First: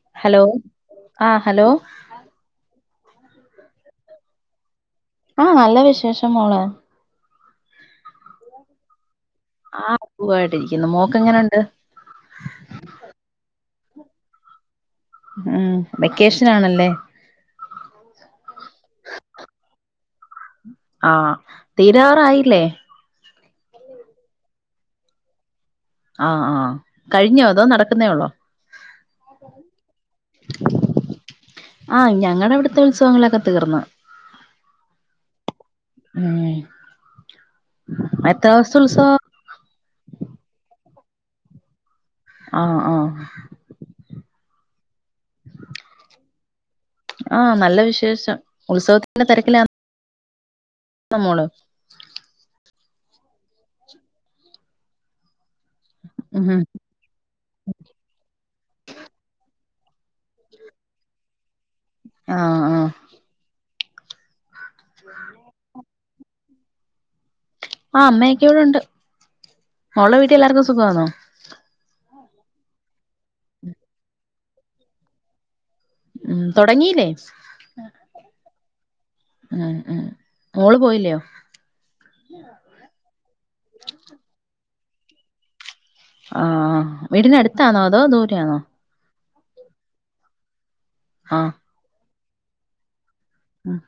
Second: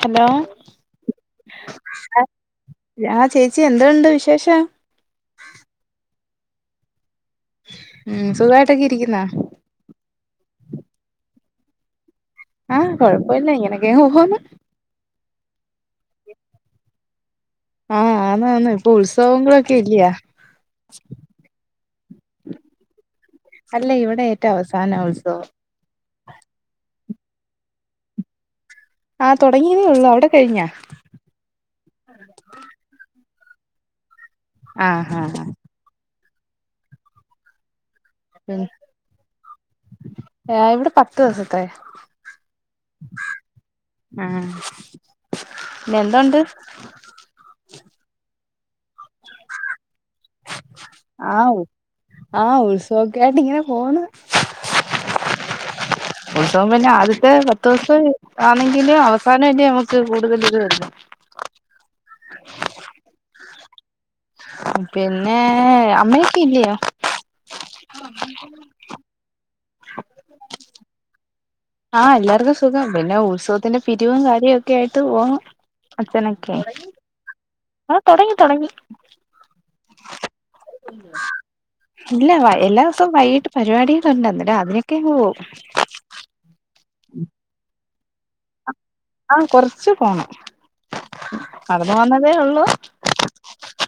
Hello ആ hello ആ ചേച്ചി എന്തോ ഉണ്ട് വിശേഷം? ആഹ് നല്ല വിശേഷം മോളെ ഉം സുഖമായിട്ടൊക്കെ ഇരിക്കുന്നൊ? ആഹ് സുഖമായിട്ടിരിക്കുന്നു മോക്ക് എങ്ങനുണ്ട്? ആഹ് കൊഴപ്പല്ല ഇങ്ങനക്കെയങ്ങ് പോന്നു ഉം വെക്കേഷൻ ആണല്ലേ? ആഹ് ആണ് ആണ് ഇപ്പൊ ഉത്സവങ്ങളൊക്കെ ഇല്ല്യാ ആഹ് തീരാറായില്ലേ? അല്ല ഇവിടെ ഏറ്റവും അവസാന ഉത്സവം ആഹ് ആഹ് കഴിഞ്ഞോ അതോ നടക്കുന്നേയുള്ളോ ആഹ് തുടങ്ങിയതേ ഉള്ളൂ അവിടെ കഴിഞ്ഞോ? ആഹ് ഞങ്ങടവിടുത്തെ ഉത്സവങ്ങളൊക്കെ തീർന്നു ആഹ് ആഹ് ആഹ് ഉം എത്ര ദിവസത്തെ ഉത്സവോ ഇവിടെ പത്ത് ദിവസത്തെ ആഹ് ആഹ് ഉം പിന്നെ എന്തോണ്ട്? ആഹ.. നല്ല വിശേഷം. ഉത്സവത്തിന്റെ തെരക്കിലാ. ആ.. ഉ.. ആഹ്. ഉത്സവൊക്കെ യിട്ടിങ്ങനെ പോണ്. ഉം ഉത്സവം പിന്നെ ആദ്യത്തെ പത്ത് ദിവസം ആന്നെങ്കില് അവസാനല്ലേ നമ്മ ക്ക് കൂടുതൽ ഇത് വരുന്നു. ആഹ്.. പിന്നെ അമ്മയൊക്കെ ഇല്ലിയോ? ആ അമ്മക്കെ ഇവിടെണ്ട് മോൾടെ വീട്ടിൽ എല്ലാർക്കും സുഖാന്നോ? ആഹ.. എല്ലാർക്കും സുഖം. പിന്നെ ഉത്സവത്തിന്റെ പിരിവും, കാര്യവും ഒക്കെ ആയിട്ട് പോന്ന്. ഉം.. തൊടങ്ങീല്ലേ? ആഹ്... തൊടങ്ങി, തൊടങ്ങി. ഉം മോള് പോയില്ലയോ ഇല്ല വൈ എല്ലാ ദിവസവും വൈകിട്ട് പരിപാടികള് ഒണ്ട്. അന്ന് രാവിലൊക്കെ പോവും ആഹ്... വീടിനടുത്താന്നോ അതോ ദൂരെയാന്നോ? ആഹ്... കൊറച്ച് പോണം. ആഹ് നടന്ന് വന്നതേ ഒള്ളു. ഉം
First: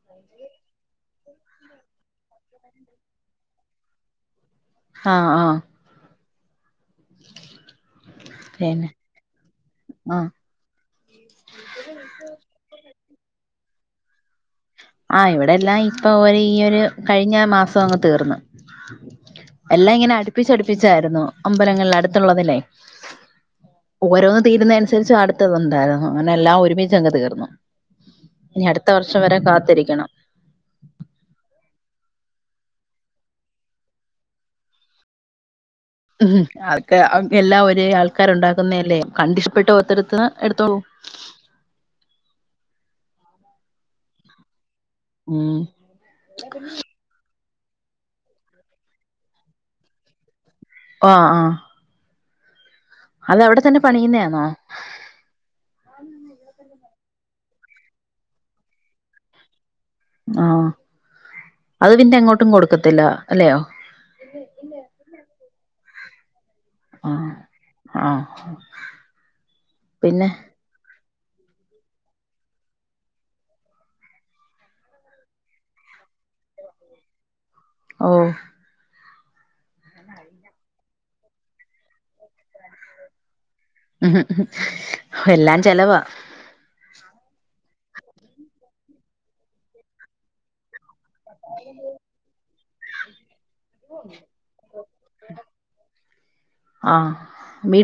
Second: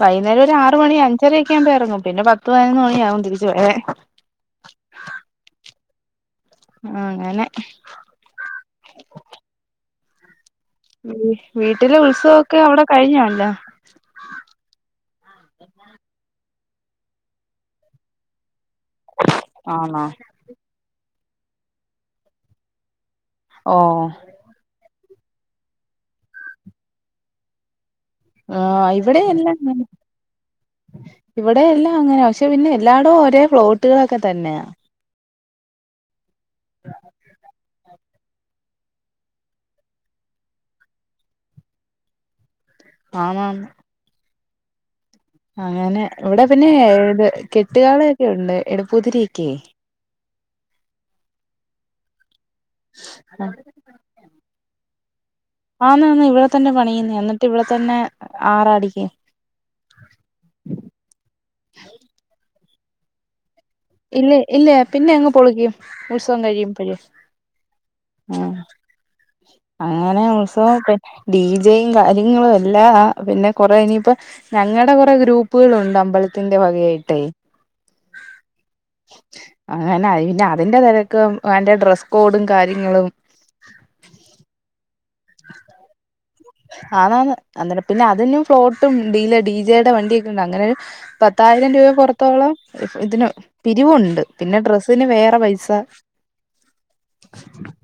വൈന്നേരം ഒരു ആറ് മണി അഞ്ചരെയൊക്കെ ആക്മ്പോ എറങ്ങും. പിന്നെ പത്ത് പതിനൊന്ന് മണിയാവും തിരിച്ച് വരാൻ. ആഹ് ആഹ്. അങ്ങനെ പിന്നെ, ആഹ്. വീട്ടിലെ ഉത്സവൊക്കെ അവിടെ കഴിഞ്ഞൊ എല്ലാം? ആഹ്. ഇവിടെയെല്ലാം ഇപ്പൊ ഒരു ഈ ഒരു കഴിഞ്ഞ മാസം അങ്ങ് തീർന്ന്. എല്ലാം ആണോ ഇങ്ങനെ അടുപ്പിച്ചടുപ്പിച്ചായിരുന്നു. അമ്പലങ്ങളിലെ അടുത്തുള്ളതിനെ ഓഹ് ഓരോന്ന് തീരുന്ന അനുസരിച്ച് അടുത്തത്ണ്ടായിരുന്നു. അങ്ങനെ എല്ലാം ഒരുമിച്ചങ്ങ് തീർന്നു. ഇനി അടുത്ത ആഹ് വർഷം വരാൻ കാത്തിരിക്കണം. ഇവടെ എല്ലാം അങ്ങനാ. പക്ഷെ പിന്നെ എല്ലാടോം ഒരേ ഫ്ലോട്ടുകളൊക്കെ തന്നെയാ. ഉഹും. അതൊക്കെ, അത് എല്ലാം ഒരേ ആൾക്കാര് ഉണ്ടാക്കുന്നെ അല്ലേ. കണ്ടിഷ്ടപ്പെട്ട് ഓരോത്തര്ത്ത്ന്ന് എടുത്ത് പോവും. ആന്നാന്ന് ഉം അങ്ങനെ ഇവടെ പിന്നെ ഇത് കെട്ടുകാളൊക്കെ ഉണ്ട് എടുപ്പൂതിരിയൊക്കെ. ഓഹ് ആഹ്. അല്ല അവിടെതന്നെ പണിയിന്നെയാന്നോ? ആന്നാന്ന് ഇവടെ തന്നെ പണിയുന്നേ എന്നിട്ട് ഇവിടെ തന്നെ ആറാടിക്കും. ആഹ്. അത് പിന്നെ എങ്ങോട്ടും കൊടുക്കത്തില്ല അല്ലയോ? ഇല്ലി. ഇല്ല. പിന്നെ അങ്ങ് പൊളിക്കും. ഉത്സവം കഴിയും. പ്പഴ് ആഹ് ആഹ്.. അങ്ങനെ പിന്നെ ഉൽസ് സവൊക്കെ ഡി ജെയും കാര്യങ്ങളും എല്ലാവാ. പിന്നെ കൊറേ ഇനിപ്പ ഞങ്ങടെ കൊറേ ഗ്രൂപ്പുകളുണ്ട് അമ്പലത്തിന്റെ വകയായിട്ടേ. ഓഹ് അങ്ങനെ അയ്ന അതിന്റെ തെരക്കും അതിൻ്റെ ഡ്രസ് കോഡും, കാര്യങ്ങളും ഉഹും ഉഹും എല്ലാം ചെലവാ. ആന്നാന്ന്. അന്നേരം പിന്നെ അതിന്നും ഫ്ലോട്ടും ഡീലെ ഡി ജെ ടെ വണ്ടിയൊക്കെ ഉണ്ട്. അങ്ങനൊരു പ ത്തായിരം രൂപ പുറത്തോളം ഇതിന് പിരിവുണ്ട്. പിന്നെ ഡ്രസ്സിന് വേറെ പൈസ.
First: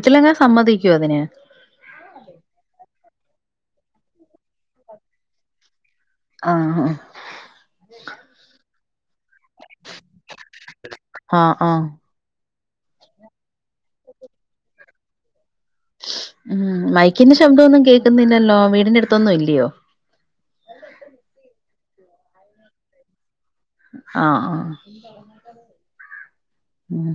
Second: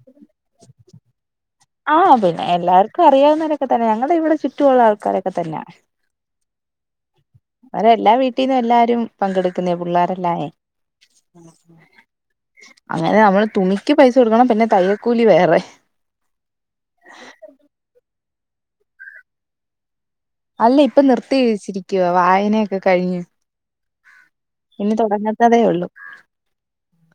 ത്തിലങ്ങ് സമ്മതിക്കൊ അതിന്? ആഹ്. പിന്നെ എല്ലാർക്കും അറിയാവുന്നരൊക്കെ തന്നെ. ഞങ്ങടെ ഇവിടെ ചുറ്റും ഉള്ള ആൾക്കാരൊക്കെ തന്നാ. ആഹ്ഹ്. അവരെല്ലാ വീട്ടീന്നും എല്ലാരും പങ്കെടുക്കുന്നെയാ പുള്ളാരെല്ലാവെ. ആഹ് ആഹ് അങ്ങനെ നമ്മള് തുണിക്ക് പൈസ കൊടുക്കണം. പിന്നെ തൈയ്യൽ ക്കൂലി വേറെ ഊം. മൈക്കിന്റെ ശബ്ദമൊന്നും കേക്കുന്നില്ലല്ലോ? വീടിന്റെ അടുത്തൊന്നും ഇല്ലയോ? അല്ല ഇപ്പം നിർത്തി വച്ചിരിക്കുവാ. വായനയൊക്കെ കഴിഞ്ഞ്. ആഹ് ആഹ് ഇനി തുടങ്ങത്തതേ ഉള്ളൂ ഉം.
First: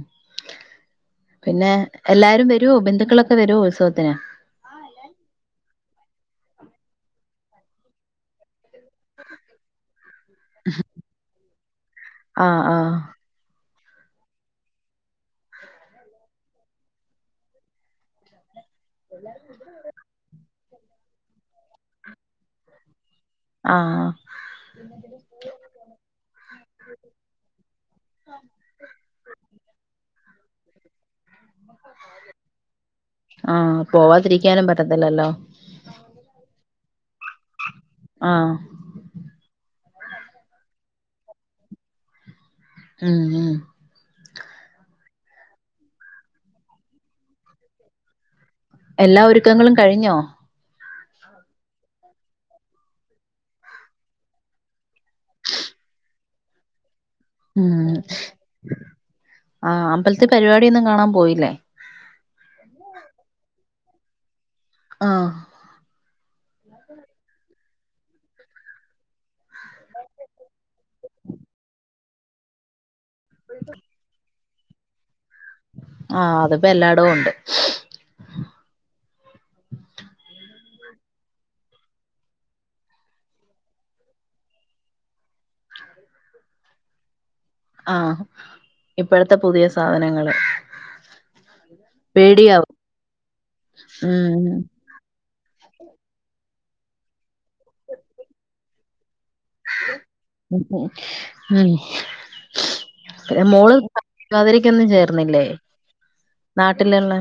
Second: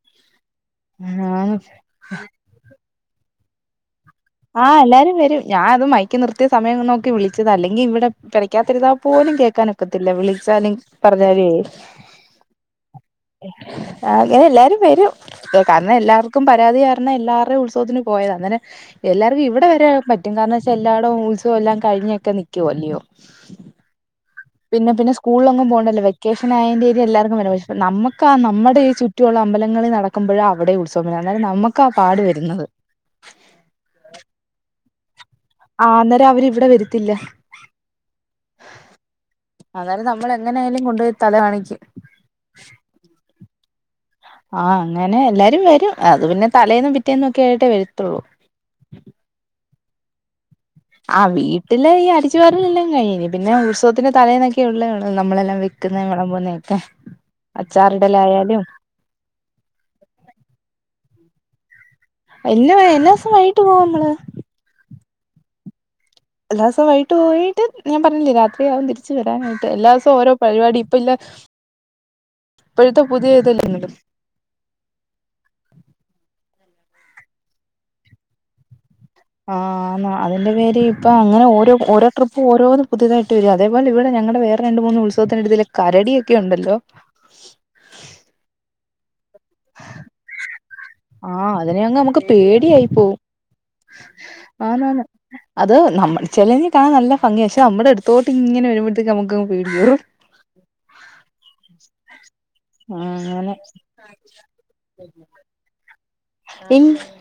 ആഹ് പിന്നെ എല്ലാരും വരുവോ ബന്ധുക്കളൊക്കെ വരുവോ ഉത്സവത്തിന് ആഹ് എല്ലാരും വരും ഞാനത് മൈക്ക് നിർത്തിയ സമയം നോക്കി വിളിച്ചതാ അല്ലെങ്കി ഇവടെ പെരയ്ക്കാത്തിരിന്നാ പോലും കേക്കാനൊക്കത്തില്ല വിളിച്ചാലും പറഞ്ഞാല്വേ. ആഹ് ആഹ് അങ്ങനെ എല്ലാരും വരും കാരണം എല്ലാവർക്കും പരാതി കാരണം എല്ലാർടെയും ഉത്സവത്തിന് പോയതാ അങ്ങനെ എല്ലാർക്കും ഇവടെ വരാൻ പറ്റും. കാരണം വെച്ചാ എല്ലാടോം ഉത്സവെല്ലാം കഴിഞ്ഞൊക്കെ നിക്കു അല്ലയോ. ആഹ് പിന്നെ പിന്നെ സ്കൂളിലൊന്നും പോണ്ടല്ലോ വെക്കേഷൻ ആയേന്റെ പേരിൽ എല്ലാർക്കും വരാ. പക്ഷെ നമക്കാ നമ്മുടെ ഈ ചു റ്റു ഉള്ള അമ്പലങ്ങളിൽ നടക്കുമ്പഴാ അവിടെയും ഉത്സവം വരുന്നത്. അന്നേരം നമുക്കാ പാട് വരുന്നത്. ആഹ് പോവാതിരിക്കാനും പറ്റത്തില്ലല്ലോ ആഹ് അന്നേരം അവരിവിടെ വെരത്തില്ല ആഹ് അന്നേരം നമ്മൾ എങ്ങനെ ആയാലും കൊണ്ടോയി തല കാണിക്കും. ഉം ഉം ആഹ് അങ്ങനെ എല്ലാരും വെരും അത് പിന്നെ തലേന്നും പിറ്റേന്നൊക്കെ ആയിട്ടേ വര്ത്തുള്ളൂ എല്ലാ ഒരുക്കങ്ങളും കഴിഞ്ഞോ ആ വീട്ടില് ഈ അരിച്ചുവാരെലെല്ലാം കഴിഞ് പിന്നെ ഉത്സവത്തിന്റെ തലേന്നൊക്കെ ക്കുള്ള ആണ് നമ്മളെല്ലാം വെക്കുന്ന വെളമ്പുന്നെയൊക്ക ഉം ആ അമ്പലത്തി പരിപാടിയൊന്നും കാണാൻ പോയില്ലേ എല്ല എല്ലാസം വൈകിട്ട് പോകും നമ്മള് ആഹ് എല്ലാസവും വൈട്ട് പോയിട്ട് ഞാൻ പറഞ്ഞില്ലേ രാത്രിയാവും തിരിച്ചു വരാനായിട്ട് എല്ലാസവും ഓരോ പരിപാടി ഇപ്പം ഇല്ല ഇപ്പഴ്ത്തെ പുതിയ ഇതല്ലേ നിങ്ങള് ആഹ് അതിപ്പോ എല്ലാടവും ഒണ്ട് ആഹ് അതിന്റെ പേരീ ഇപ്പൊ അങ്ങനെ ഓരോ ഓരോ ട്രിപ്പ് ഓരോന്ന് പുതിയതായി ട്ട് വെര അതെപോലെ ഇവിടെ ഞങ്ങടെ വേറെ രണ്ട് മൂന്ന് ഉത്സവത്തിന്റെടുത്ത് ഇല്ല കരടി ഒക്കെ ഒണ്ടല്ലോ ആഹ് ഇപ്പഴ്ത്തെ പുതിയ സാധനങ്ങള് ആഹ് അതിനെ അങ്ങ് നമുക്ക് പേടിയാവും പേടിയായി പോവും ഉം ആന്നാന്ന് അത് നമ്മ ചെലതി കാണൻ നല്ല ഭംഗിയ പക്ഷെ നമ്മുടെ അടുത്തോട്ട് ഇങ്ങനെ വരുമ്പഴ്ത്തേക്ക് നമുക്കങ് പേടിയാവും ഉം ഉം ആഹ് ഉം അങ്ങനെ മോള് തിരുവാതിരക്കൊന്നും ചേർന്നില്ലേ നാട്ടിലൊള്ള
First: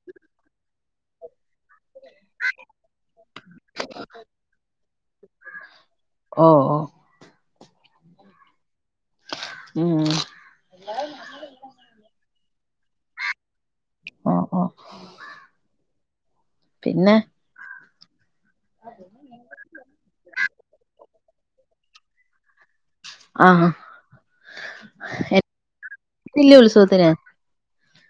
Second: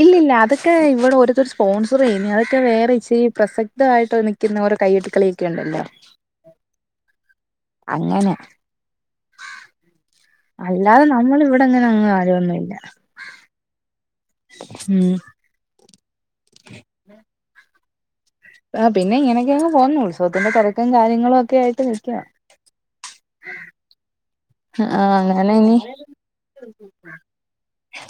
ഇല്ലില്ല അതൊക്കെ ഇവിടെ ഓരോരുത്തര് സ്പോൺസർയ്യുന്നയാ അതൊക്കെ വേറെ ഇച്ചിരി പ്രസക്തായിട്ട് നിക്കുന്ന ഓരോ കൈകൊട്ടികളിയൊക്കെയുണ്ടല്ലോ ഓ ഓ അങ്ങനെ ഉം അല്ലാതെ നമ്മൾ ഇവിടെ ഇങ്ങനെ അങ്ങനെ അങ്ങ് ആരൊന്നുല്ല ഓ ഓ ഉം പിന്ന ആ പിന്ന ഇങ്ങനൊക്കെ അങ് പോന്നു ഉത്സവത്തിന്റെ തൊറക്കും കാര്യങ്ങളൊക്കെ ആയിട്ട് നിക്ക ആഹാ ആഹ് അങ്ങനെ ഇനി എത്തില്ലേ ഉത്സവത്തിന്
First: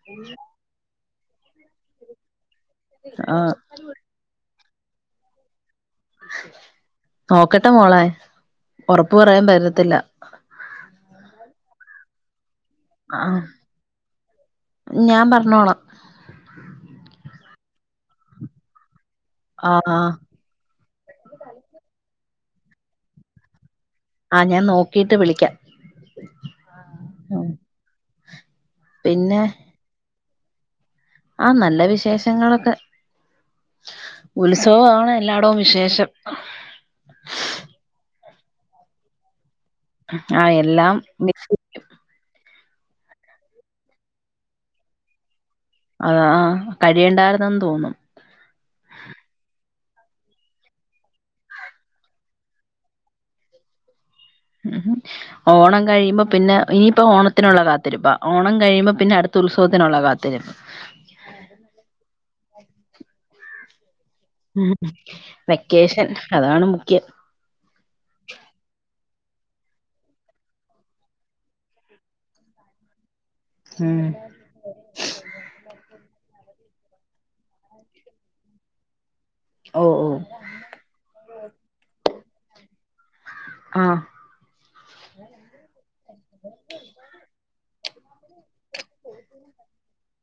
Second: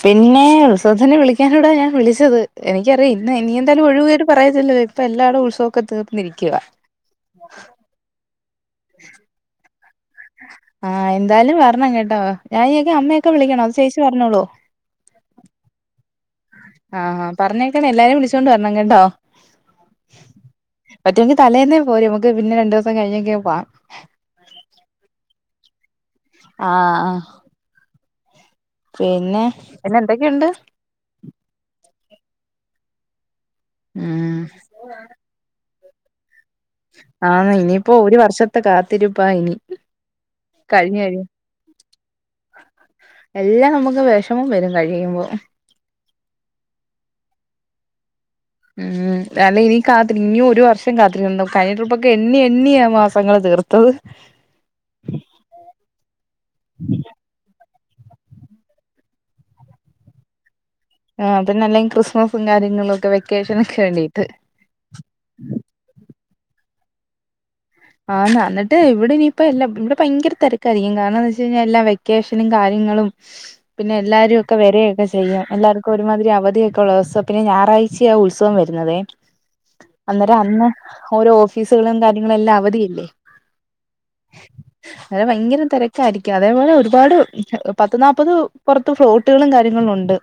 പിന്നെ ഉ ഉത്സവന് വിളിക്കാനൂടാ ഞാൻ വിളിച്ചത് എനിക്കറിയാം ഇന്ന് ഇനി ആഹ് എന്താലും ഒഴുവുകേട് പറയര്തല്ലോ ഇപ്പ എല്ലാടവും ഉത്സവം ഒക്കെ തീർന്നിരിക്കുവ നോക്കട്ടെ മോളെ ഒറപ്പ് പറയാൻ പറ്റത്തില്ല ആഹ് എന്തായാലും വെർണം കേട്ടോ ഞാനിനിയൊക്കെ അമ്മയൊക്കെ ആഹ് വിളിക്കണോ അതോ ചേച്ചി പറഞ്ഞോളുവോ ഞാൻ പറഞ്ഞോളാം ആഹാ പറഞ്ഞേക്കണെ എല്ലാവരേം വിളിച്ചോണ്ട് വെരണം കേട്ടോ ആഹ് ഹാ പറ്റുവെങ്കി തലേന്നേ പോര് നമുക്ക് പിന്നെ രണ്ടോസം കഴിഞ്ഞൊക്കെ പോവാം ആഹ് ഞാൻ നോക്കിട്ട് വിളിക്കാ ആഹ് പിന്നെ പിന്നെ എന്തൊക്കേണ്ട് ആഹ് നല്ല വിശേഷങ്ങളൊക്കെ ഉം ഉത്സവവാണ് എല്ലാടവും വിശേഷം ആന്ന് ഇനിയിപ്പോ ഒരു വർഷത്തെ കാത്തിരുപ്പാ ഇനി ആഹ് എല്ലാം കഴിഞ്ഞു കഴിഞ്ഞു മിക്സ് എല്ലാം നമക്ക് വെഷമം വെരും കഴിയുംമ്പോ അതാഹ് കഴിയെണ്ടാര്ന്നെന്ന് തോന്നും മ് അല്ല ഇനി കാത്തി ഇനി ഒരു വർഷം കാത്തിരിക്കണം കഴഞ്ഞ ട്രിപ്പൊക്കെ എണ്ണി എണ്ണിയാ മാസങ്ങള് തീർ ത്തത് ഉ ഹും ഓണം കഴിയുമ്പം പിന്നെ ഇനിയിപ്പോ ഓണത്തിനുള്ള കാത്തിരിപ്പാ ഓണം കഴിയുമ്പം പിന്നെ അടുത്ത ഉത്സവത്തിനുള്ള കാത്തിരുപ്പ് ആഹ് പിന്നെ അല്ലങ്കി ക്രിസ്മസും കാര്യങ്ങളും ഒക്കെ വെക്കേഷന് ഒക്കെ വേണ്ടി മ് വെക്കേഷൻ അതാണ് മുഖ്യം ആഹ് എന്നിട്ട് ഇവിടെ ഇനിയിപ്പം എല്ലാം ഇവിടെ ഭയങ്കര തെരക്കായിരിക്കും കാരണം എന്തന്ന് വെച്ചഴിഞ്ഞാൽ എല്ലാ വെക്കേഷനും കാര്യങ്ങളും പിന്നെ ഉം എല്ലാരും ഒക്കെ വരയൊക്കെ ചെയ്യും എല്ലാവർക്കും ഒരുമാതിരി അവധിയൊക്കെ ഉള്ളോസാ പിന്നെ ഞായറാഴ്ചാ ഉത്സവം വരുന്നതേ ഓ ഓ അന്നേരം അന്ന് ഓരോ ഓഫീസുകളും കാര്യങ്ങളും എല്ലാം അവധിയില്ലേ ആഹ് അതെ ഭയങ്കരം തിരക്കായിയിരിക്കും അതേപോലെ ഒരുപാട് പത്ത് നാപത് പുറത്ത് ഫ്ലോട്ടുകളും കാര്യങ്ങളും ഉണ്ട്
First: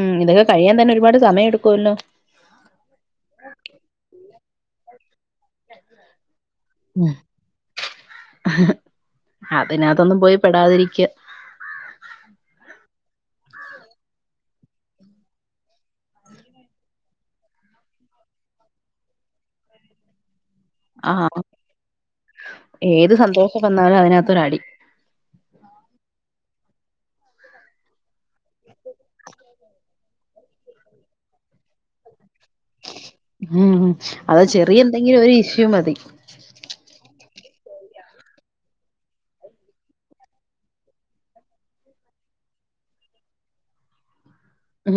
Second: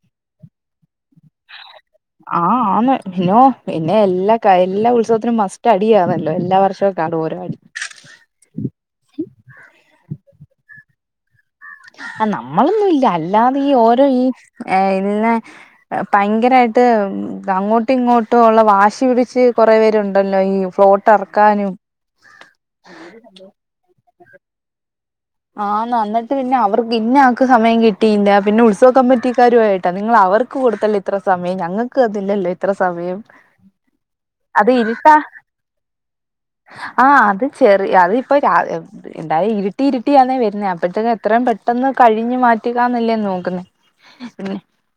ഉം ഇതൊക്കെ കഴിയാൻ തന്നെ ഒരുപാട് സമയം എടുക്കുവല്ലോ ആഹ് ആന്ന് നോ പിന്നെ എല്ലാ എല്ലാ ഉത്സവത്തിനും മസ്റ്റ് അടിയാണല്ലോ എല്ലാ [unintelligible] അതിന് അതൊന്നും പോയി പെടാതിരിക്ക ആ നമ്മളൊന്നും ഇല്ല അല്ലാതെ ഈ ഓരോ ഈ ഏ ഇല്ല പയങ്കരായിട്ട് അങ്ങോട്ടും ഇങ്ങോട്ടുള്ള വാശി പിടിച്ച് കൊറെേ പേരുണ്ടല്ലോ ഈ ഫ്ലോട്ട് ആഹ് എറക്കാനും ഏത് സന്തോഷം വന്നാലും അതിനകത്തൊരു അടി ആഹ് അന്നിട്ട് പിന്നെ അവർക്ക് ഇന്നാക്ക് സമയം കിട്ടിയില്ല പിന്നെ ഉത്സവ കമ്മിറ്റിക്കാരു ആയിട്ടാ നിങ്ങളഅവർ ക്ക് കൊടുതല്ലോ ഇത്ര സമയം ഞങ്ങക്ക് തന്നില്ലല്ലോ ഇത്ര സമയം മ് അത് ചെറിയ എന്തെങ്കിലും ഒരു ഇഷ്യൂ മതി ആഹ് അത് ചെറിയ അത് ഇപ്പം എന്താ ഇരുട്ടിര് ഇരുട്ടിയാന്നേ വരുന്നേ അപ്പഴത്തേക്ക് എത്രയും പെട്ടെന്ന് കഴിഞ്ഞു മാറ്റുക്കാന്നല്ലേ നോക്കുന്നേ ഉം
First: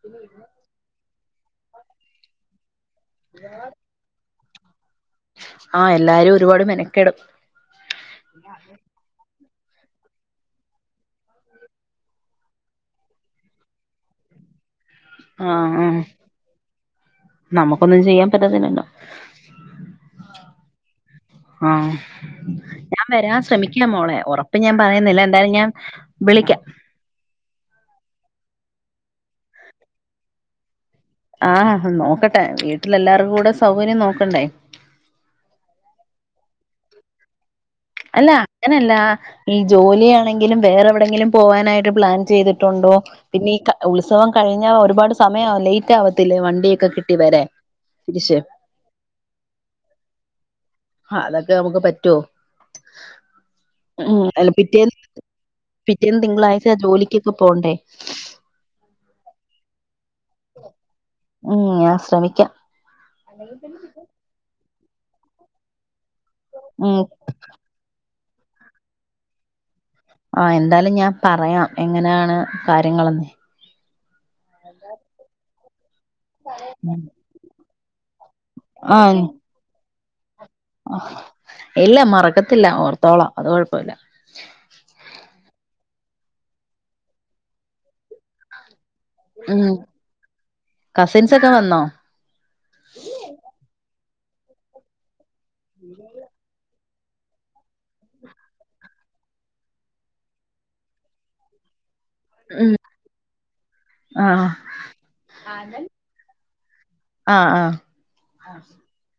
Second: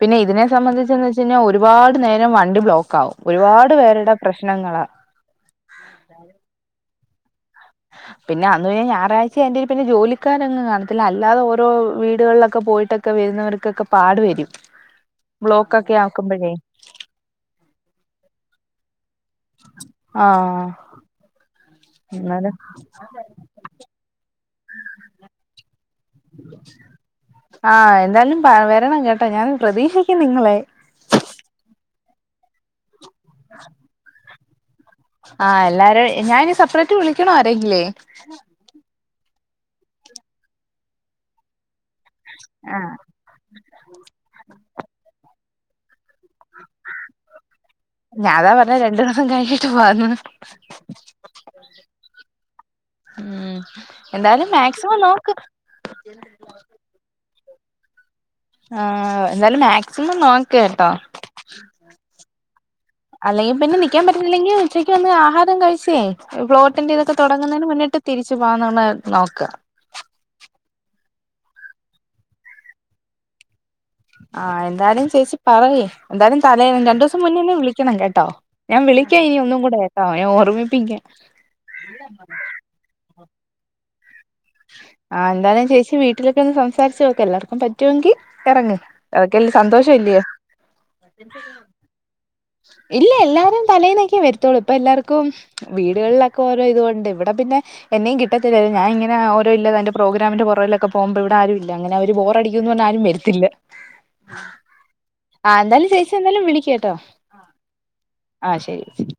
പിന്നെ ഇതിനെ സംബന്ധിച്ച് എന്ന് വെച്ചഴിഞ്ഞാൽ ഒരുപാട് നേരം വണ്ടി ബ്ലോക്ക് ആവും ഒരുപാട് പേരുടെ പ്രശ്ണങ്ങള് ആഹ് എല്ലാരും ഒരുപാട് മെനക്കെടും [inaudible] പിന്നെ അന്ന് പിന്നെ ഞായറാഴ്ച്ച ആയോണ്ട് ജോലിക്കാരൊന്നും കാണത്തില്ലാ അല്ലാതെ ഓരോ വീടുകളിലൊക്കെ പോയിട്ട് ഒക്കെ വരുന്നവർക്കൊക്കെ പാട് വരും ആഹ് ആഹ് ബ്ലോക്കൊക്കെ ആക്കുമ്പോഴേ നമുക്കൊന്നും ചെയ്യാൻ പറ്റത്തില്ലല്ലോ ആഹ് ആഹ് എന്നാലും ഞാ വരാൻ ശ്രമിക്ക ശ്രമിക്ക മോളെ ഉറപ്പ് ഞാൻ പറയുന്നില്ല എന്തായാലും ഞാൻ വിളിക്ക ആഹ് എന്താലും വരണം കേട്ടാ ഞാൻ പ്രതീക്ഷിക്കും നിങ്ങളെ ആഹ് നോക്കട്ടെ വീട്ടിലെല്ലാരും കൂടെ സൗകര്യം നോക്കണ്ടേ ആഹ് എല്ലാരും ഞാനി സെപ്പറേറ്റ് വിളിക്കണോ ആരെങ്കിലേ അല്ല അങ്ങനല്ല ഈ ജോലിയാണെങ്കിലും വേറെ എവിടെയെങ്കിലും പോവാനായിട്ട് പ്ലാൻ ആഹ് ചെയ്തിട്ടുണ്ടോ പിന്നെ ഈ ഉത്സവം കഴിഞ്ഞാ ഒരുപാട് സമയം ലേറ്റ് ആവത്തില്ലേ വണ്ടിയൊക്കെ കിട്ടി വരാൻ തിരിച്ച് ഞാനതാ പറഞ്ഞേ രണ്ടു ദിവസം കഴിഞ്ഞിട്ട് പോകാന്ന് ആ, അതൊക്കെ നമുക്ക് പറ്റുവോ ഉം ഉം അല്ല എന്തായാലും പിറ്റേന്ന് മാക്സിമം നോക്ക് പിറ്റേന്ന് തിങ്കളാഴിച്ച ജോലിക്കൊക്കെ പോണ്ടേ ആഹ് എന്തായാലും മാക്സിമം നോക്ക്ട്ടോ? ഉം ഞാൻ ശ്രമിക്കാം അല്ലെങ്കിൽ പിന്നെ നൽക്കാൻ പറ്റുന്നില്ലെങ്കിൽ ഉച്ചയ്ക്ക് വന്ന് ആഹാരം കഴിച്ചേ ഫ്ലോട്ടിന്റെ ഉം ഇതൊക്കെ തുടങ്ങുന്നതിന് മുന്നിട്ട് തിരിച്ചു പോകുന്നത് നോക്കുക ആഹ് എന്തായാലും ഞാൻ പറയാം എങ്ങനെയാണ് കാര്യങ്ങളെന്ന്. ആഹ് എന്തായാലും ചേച്ചി പറയ് എന്തായാലും തലേ രണ്ടു ദിവസം മുന്നേന്നെ വിളിക്കണം കേട്ടോ ഞാൻ വിളിക്കാ ആഹ് ഇനി ഒന്നും കൂടെ കേട്ടോ ഞാൻഓർമ്മി ഇല്ല മറക്കത്തില്ല ഓർത്തോളാംഅത് കൊഴപ്പല്ല. ആ എന്തായാലും ചേച്ചി വീട്ടിലൊക്കെ ഒന്ന് സംസാരിച്ചു നോക്ക്എല്ലാർക്കും പറ്റുമെങ്കി ഇറങ് അവർക്ക് അതിൽ ഉം സന്തോഷം ഇല്ലേ കസിൻസൊക്കെ വന്നോ ഇല്ല എല്ലാരും തലെന്നൊക്കെ വരുത്തള്ളൂ ഇപ്പൊ എല്ലാർക്കും വീടുകളിലൊക്കെ കെ ഓരോ ഇതുകൊണ്ട് ഇവിടെ പിന്നെ എന്നെയും കിട്ടത്തില്ലല്ലോ ഞാൻങ്ങനെ ഓരോ ഇല്ല അതിന്റെ പ്രോഗ്രാമിന്റെ പുറകിലൊക്കെ പോകുമ്പോ ഇവിടെ ആരും ഇല്ല അങ്ങനെ അവര് പേ പഠിക്കുന്നതൊട് ആരും വരത്തില്ല ആഹ് ആ എന്തായാലും ചേച്ചി എന്താലും വിളിക്ക് കേട്ടോ ആഹ് ആഹ് ആ ശരി